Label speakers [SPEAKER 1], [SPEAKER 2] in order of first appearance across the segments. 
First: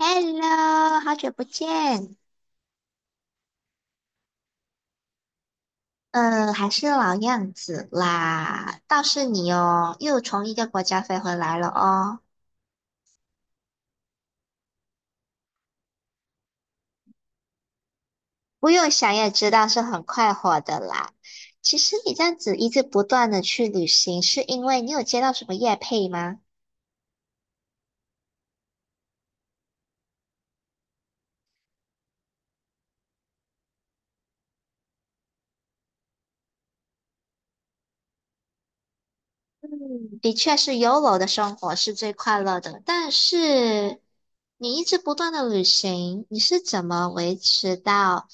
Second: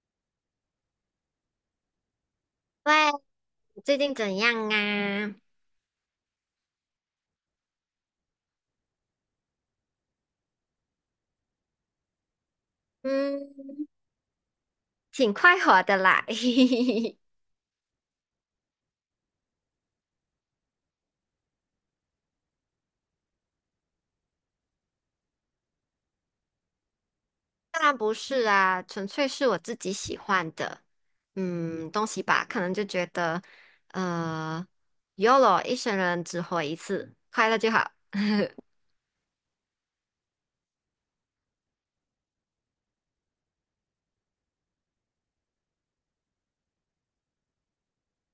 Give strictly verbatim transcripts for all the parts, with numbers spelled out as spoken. [SPEAKER 1] Hello，好久不见，
[SPEAKER 2] 喂，最近怎样啊？
[SPEAKER 1] 呃，还是老样子啦。倒是你哦，又从一个国家飞回来了哦。
[SPEAKER 2] 嗯，挺快活的啦。
[SPEAKER 1] 不用想也知道是很快活的啦。其实你这样子一直不断的去旅行，是因为你有接到什么业配吗？
[SPEAKER 2] 当然不是啊，纯粹是我自己喜欢的，嗯，东西吧，可能就觉得，呃，Y O L O 一生人只活一次，快乐就好。
[SPEAKER 1] 嗯，的确是 y o o 的生活是最快乐的，但是你一直不断的旅行，你是怎么维持到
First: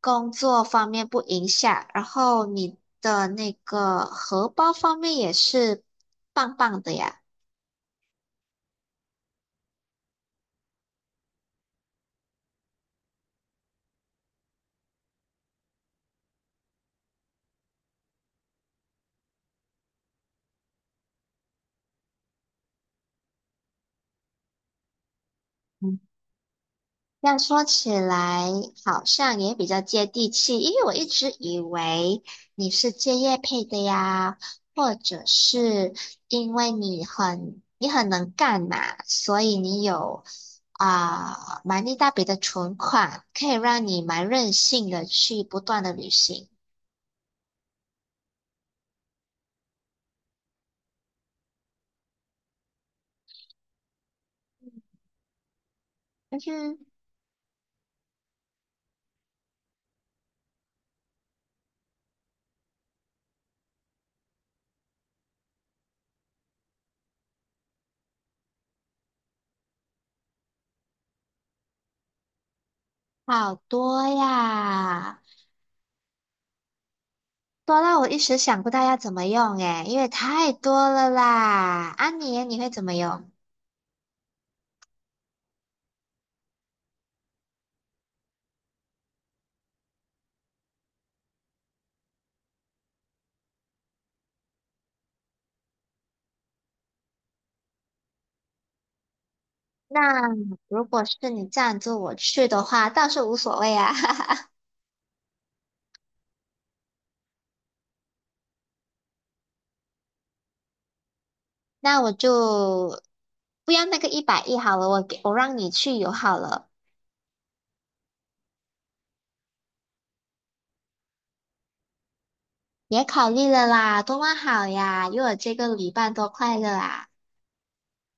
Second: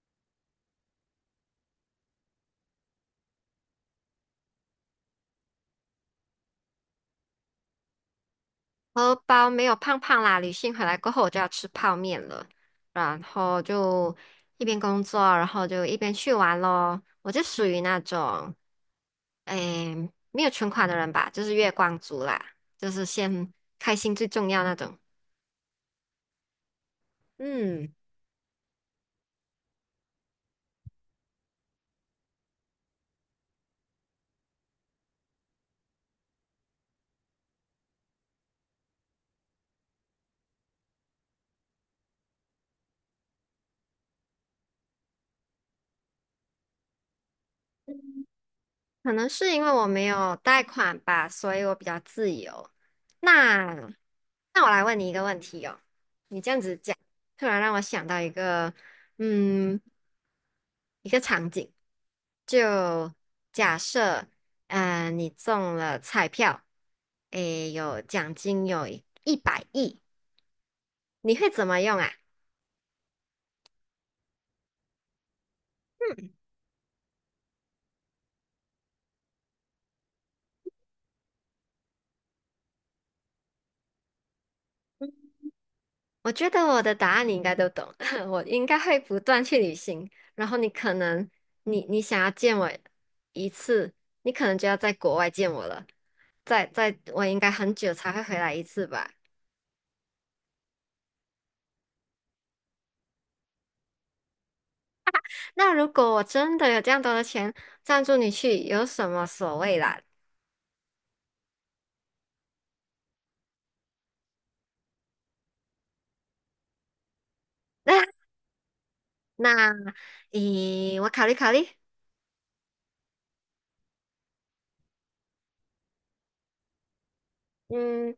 [SPEAKER 1] 工作方面不影响，然后你的那个荷包方面也是棒棒的呀？
[SPEAKER 2] 荷包没有胖胖啦，旅行回来过后我就要吃泡面了，然后就一边工作，然后就一边去玩咯。我就属于那种，诶，没有存款的人吧，就是月光族啦，就是先开心最重要那种。
[SPEAKER 1] 这样说
[SPEAKER 2] 嗯，
[SPEAKER 1] 起来，好像也比较接地气，因为我一直以为你是借业配的呀，或者是因为你很你很能干嘛，所以你有啊、蛮一大笔的存款，可以让你蛮任性的去不断的旅行。
[SPEAKER 2] 可能是因为我没有贷款吧，所以我比较自由。那那我来问你一个问题哦，
[SPEAKER 1] 嗯，
[SPEAKER 2] 你
[SPEAKER 1] 是。
[SPEAKER 2] 这样子讲，突然让我想到一个。嗯，一个场景，就假设，呃，你中了彩票，诶，有奖金有一百亿，你会怎么用啊？
[SPEAKER 1] 好多呀，多到我一时想不到要怎么用诶，因为太多了啦。安妮，你会怎么用？
[SPEAKER 2] 我觉得我的答案你应该都懂，我应该会不断去旅行，然后你可能，你你想要见我一次，你可能就要在国外见我了，在在我应该很久才会回来一次吧。
[SPEAKER 1] 那如果是你赞助我去的话，倒是无所谓啊。
[SPEAKER 2] 那如果我真的有这样多的钱，赞助你去，有什么所谓啦？
[SPEAKER 1] 那我就不要那个一百亿好了，我给我让你去游好了。
[SPEAKER 2] 那，咦，我考虑考虑，
[SPEAKER 1] 也考虑了啦，多么好呀，有我这个旅伴多快乐啊。
[SPEAKER 2] 嗯，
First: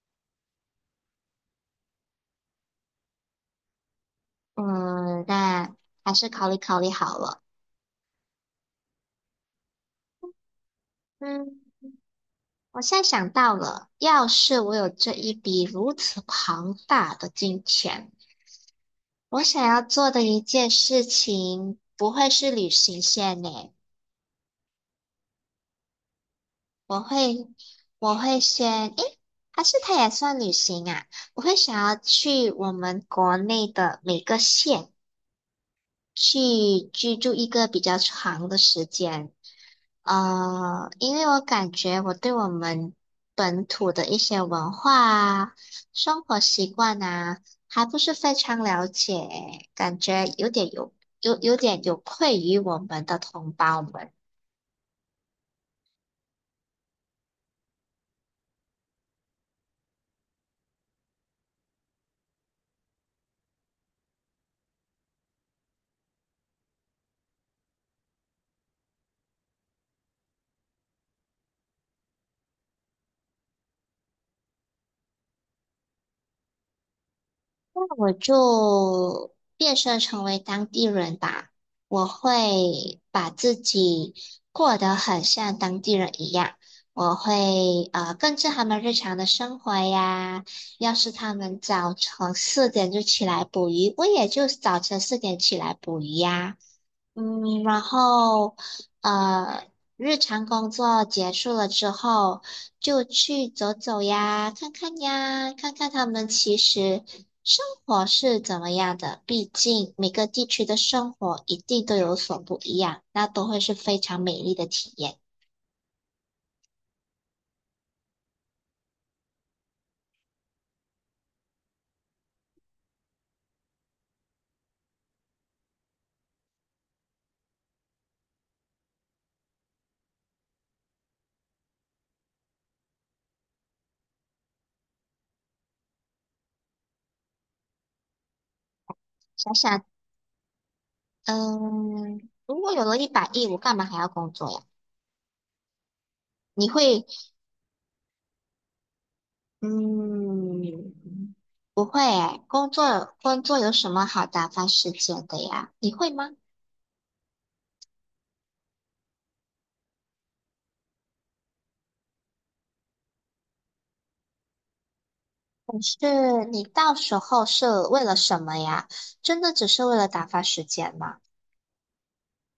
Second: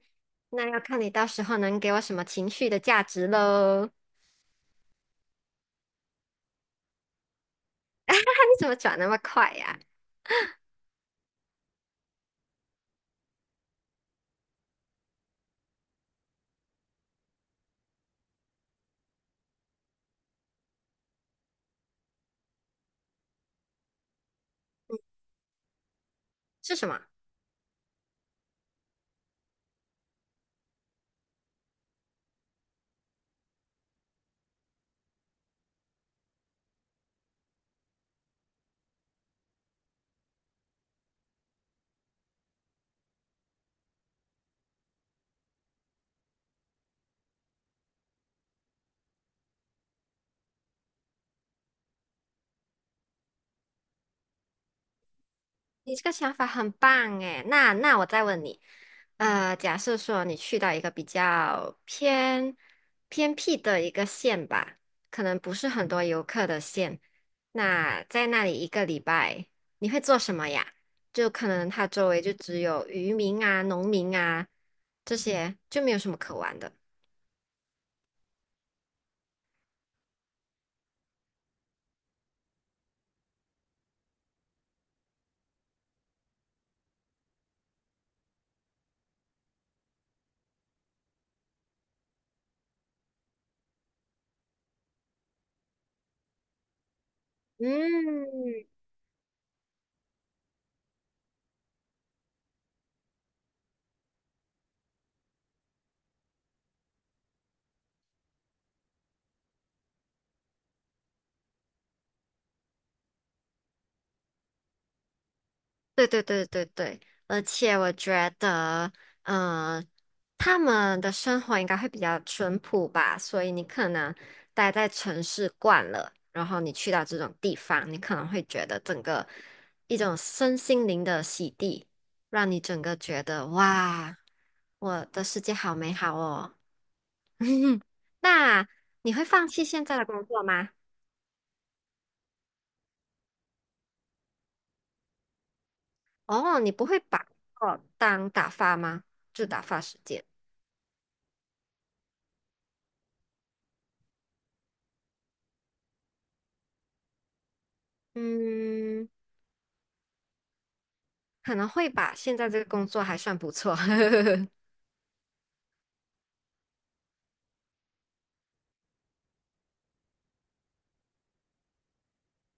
[SPEAKER 2] 那要看你到时候能给我什么情绪的价值喽。
[SPEAKER 1] 嗯，那还是考虑考虑好了。
[SPEAKER 2] 你怎么转那么快呀、
[SPEAKER 1] 嗯，我现在想到了，要是我有这一笔如此庞大的金钱，我想要做的一件事情不会是旅行线呢。
[SPEAKER 2] 是什
[SPEAKER 1] 我
[SPEAKER 2] 么？
[SPEAKER 1] 会，我会先，诶，还是它也算旅行啊？我会想要去我们国内的每个县去居住一个比较长的时间，呃，因为我感觉我对我们本土的一些文化啊、生活习惯啊，还不是非常了解，感觉有点有有有点有愧于我们的同胞们。
[SPEAKER 2] 你这个想法很棒诶，那那我再问你，呃，假设说你去到一个比较偏偏僻的一个县吧，可能不是很多游客的县，那在那里一个礼拜你会做什么呀？就可能它周围就只有渔民啊、农民啊这些，就没有什么可玩的。
[SPEAKER 1] 那我就变身成为当地人吧。我会把自己过得很像当地人一样，我会呃跟着他们日常的生活呀。要是他们早晨四点就起来捕鱼，我也就早晨四点起来捕鱼呀。嗯，然
[SPEAKER 2] 嗯，
[SPEAKER 1] 后呃，日常工作结束了之后，就去走走呀，看看呀，看看他们其实生活是怎么样的。毕竟每个地区的生活一定都有所不一样，那都会是非常美丽的体验。
[SPEAKER 2] 对对对对对，而且我觉得，嗯、他们的生活应该会比较淳朴吧，所以你可能待在城市惯了，然后你去到这种地方，你可能会觉得整个一种身心灵的洗涤，让你整个觉得哇，我的世界好美好哦。那你会放
[SPEAKER 1] 想
[SPEAKER 2] 弃现
[SPEAKER 1] 想，
[SPEAKER 2] 在的工作吗？
[SPEAKER 1] 嗯，如果有了一百亿，我干嘛还要工作呀？
[SPEAKER 2] 哦，
[SPEAKER 1] 你
[SPEAKER 2] 你不会
[SPEAKER 1] 会。
[SPEAKER 2] 把工作当打发吗？就打发时间。
[SPEAKER 1] 嗯，不会诶，工作工作有什么好打发时间的呀？你会吗？
[SPEAKER 2] 嗯，可能会吧，现在这个工作还算不错。
[SPEAKER 1] 是你到时候是为了什么呀？真的只是为了打发时间吗？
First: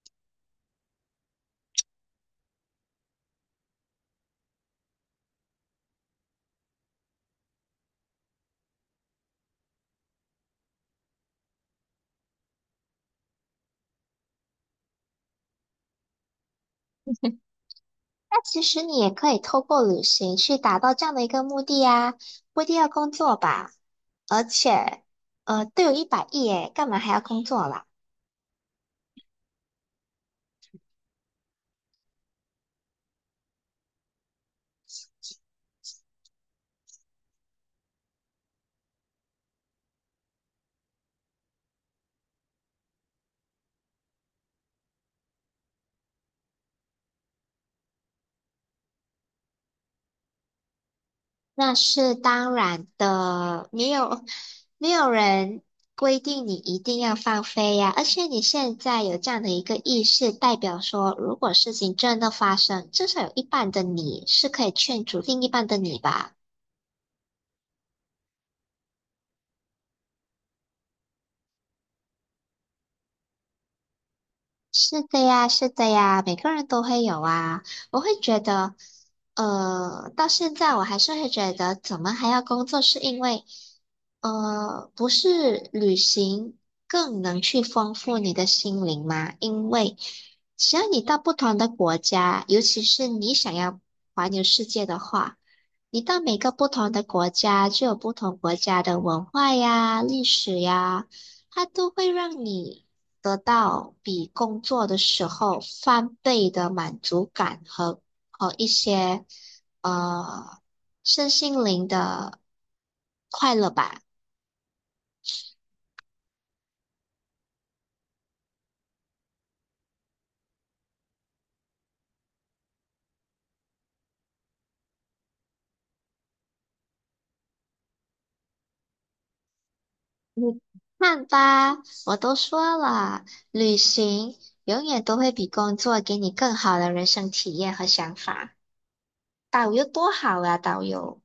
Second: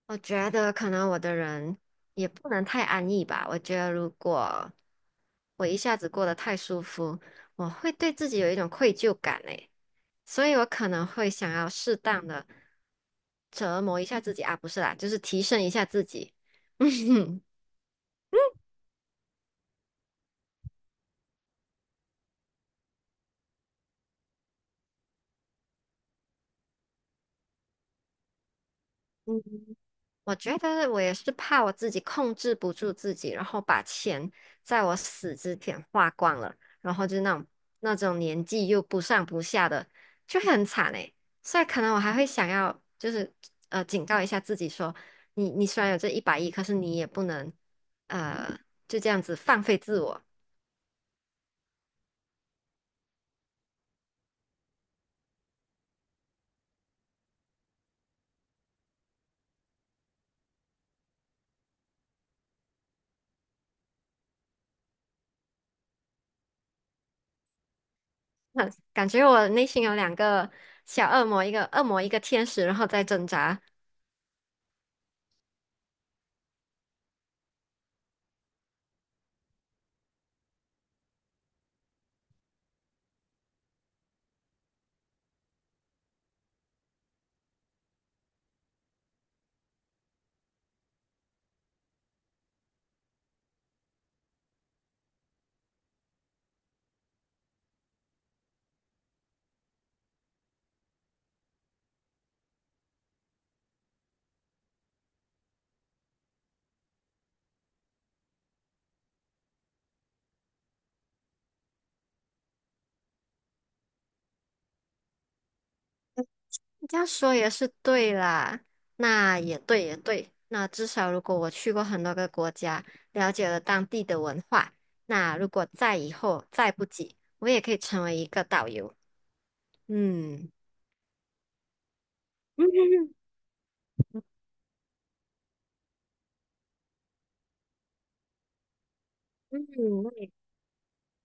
[SPEAKER 2] 我觉得可能我的人也不能太安逸吧。我觉得如果我一下子过得太舒服，我会对自己有一种愧疚感诶，所以我可能会想要适当的折磨一下自己啊，不是啦，就是提升一下自己。
[SPEAKER 1] 那其实你也可以透过旅行去达到这样的一个目的呀，不一定要工作吧？而且，呃，都有一百亿诶，干嘛还要工作啦？
[SPEAKER 2] 嗯我觉得我也是怕我自己控制不住自己，然后把钱在我死之前花光了，然后就那种那种年纪又不上不下的，就会很惨诶。所以可能我还会想要，就是呃，警告一下自己说，你你虽然有这一百亿，可是你也不能呃就这样子放飞自我。
[SPEAKER 1] 那是当然的，没有没有人规定你一定要放飞呀。而且你现在有这样的一个意识，代表说，如果事情真的发生，至少有一半的你是可以劝阻另一半的你吧。
[SPEAKER 2] 那感觉我内心有两个小恶魔，一个恶魔，一个天使，然后在挣扎。
[SPEAKER 1] 是的呀，是的呀，每个人都会有啊。我会觉得，呃，到现在我还是会觉得，怎么还要工作？是因为，呃，不是旅行更能去丰富你的心灵吗？因为只要你到不同的国家，尤其是你想要环游世界的话，你到每个不同的国家，就有不同国家的文化呀、历史呀。它都会让你得到比工作的时候翻倍的满足感和和一些呃身心灵的快乐吧。
[SPEAKER 2] 这样说也是对啦，那也对也对。那至少如果我去过很多个国家，了解了当地的文化，那如果再以后再不济，我也可以成为一个导游。嗯
[SPEAKER 1] 你看吧，我都说 了，旅行永远都会比工作给你更好的人生体验和想法。
[SPEAKER 2] 嗯，
[SPEAKER 1] 导游多
[SPEAKER 2] 那也
[SPEAKER 1] 好啊，导游。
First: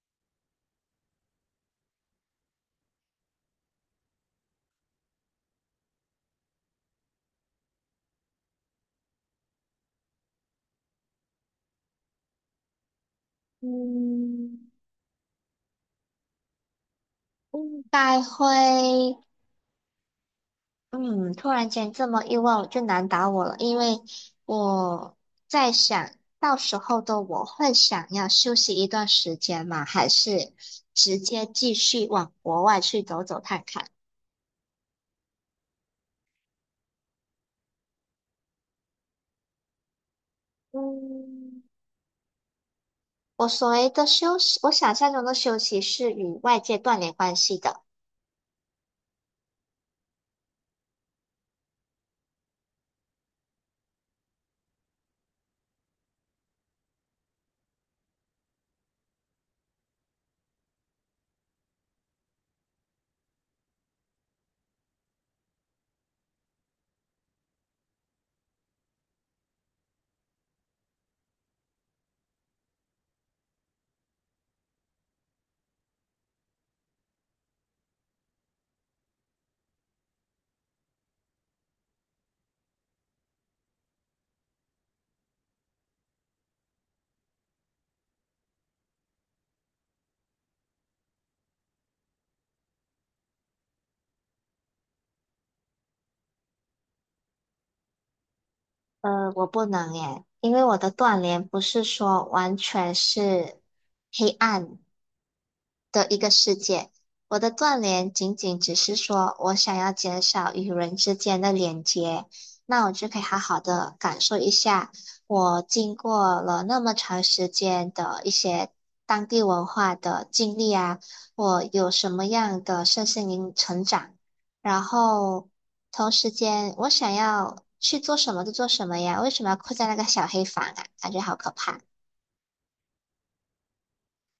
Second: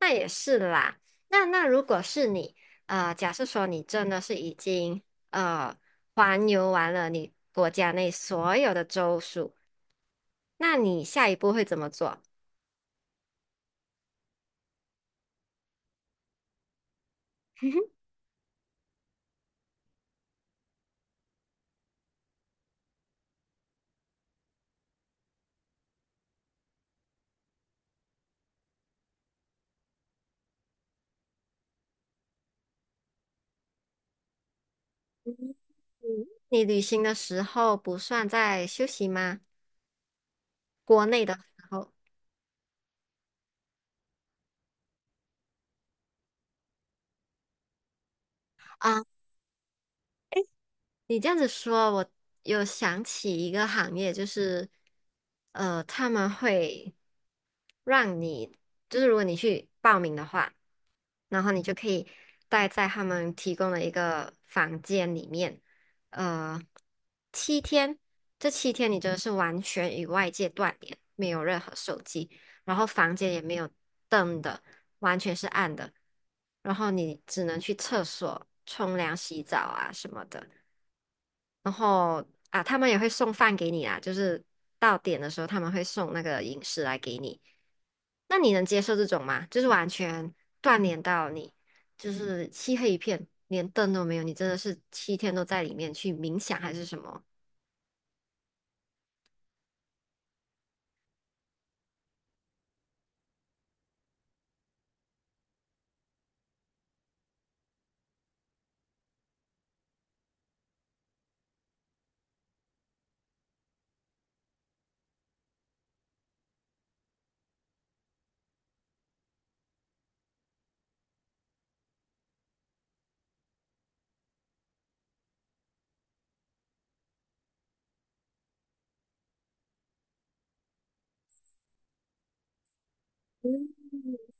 [SPEAKER 2] 那也是啦。那那如果是你，呃，假设说你真的是已经呃环游完了你国家内所有的州属，那你下一步会怎么做？
[SPEAKER 1] 嗯，应该会。嗯，突然间这么意外，我就难倒我了，因为我在想到时候的我会想要休息一段时间吗？还是直接继续往国外去走走看看？
[SPEAKER 2] 你旅行的时候不算在休息吗？国内的时
[SPEAKER 1] 嗯，
[SPEAKER 2] 候
[SPEAKER 1] 我所谓的休息，我想象中的休息是与外界断联关系的。
[SPEAKER 2] 啊，你这样子说，我有想起一个行业，就是呃，他们会让你，就是如果你去报名的话，然后你就可以待在他们提供的一个房间里面，呃，七天，这七天你真的是完全与外界断联，没有任何手机。然后房间也没有灯的，完全是暗的，然后你只能去厕所冲凉、洗澡啊什么的。然后啊，他们也会送饭给你啊，就是到点的时候他们会送那个饮食来给你。那你能接受这种吗？就是完全断联到你，就是漆黑一片，连灯都没有，你真的是七天都在里面去冥想还是什么？
[SPEAKER 1] 呃，我不能耶，因为我的断联不是说完全是。黑暗，的一个世界。我的断联仅仅只是说我想要减少与人之间的连接，那我就可以好好的感受一下我经过了那么长时间的一些当地文化的经历啊，我有什么样的身心灵成长，然后同时间我想要去做什么就做什么呀，为什么要困在那个小黑房啊？感觉好可怕。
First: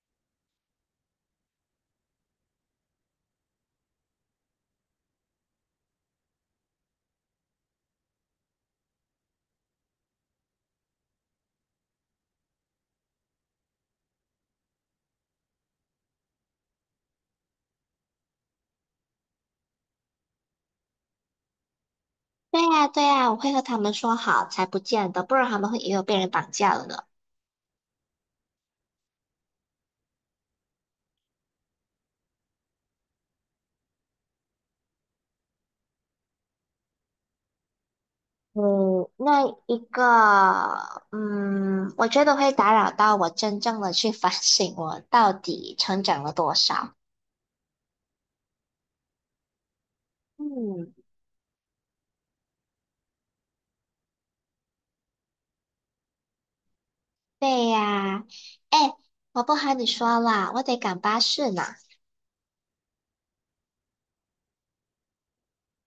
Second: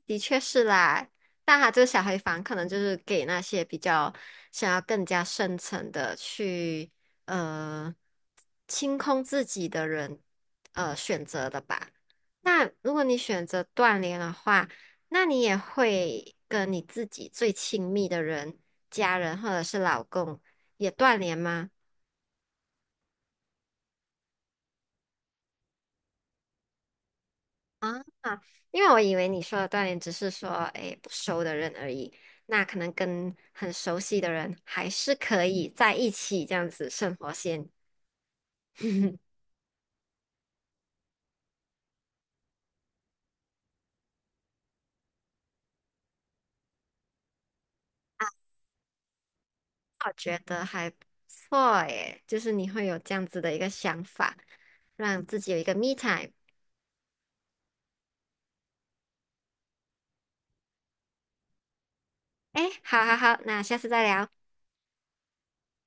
[SPEAKER 2] 的确是啦，但他这个小黑房可能就是给那些比较想要更加深层的去呃清空自己的人呃选择的吧。那如果你选择断联的话，那你也会跟你自己最亲密的人、家人或者是老公也断联吗？
[SPEAKER 1] 对呀，对呀，我会和他们说好，才不见得，不然他们会以为我被人绑架了呢。
[SPEAKER 2] 啊，因为我以为你说的锻炼只是说，哎，不熟的人而已，那可能跟很熟悉的人还是可以在一起这样子生活先。
[SPEAKER 1] 嗯，那一个，嗯，我觉得会打扰到我真正的去反省我到底成长了多少。
[SPEAKER 2] 我觉得还
[SPEAKER 1] 嗯，
[SPEAKER 2] 不错耶，就是你会有这样子的一个想法，让自己有一个 me time。
[SPEAKER 1] 对呀，哎，我不和你说了，我得赶巴士呢。
[SPEAKER 2] 哎，好好好，那下次再聊。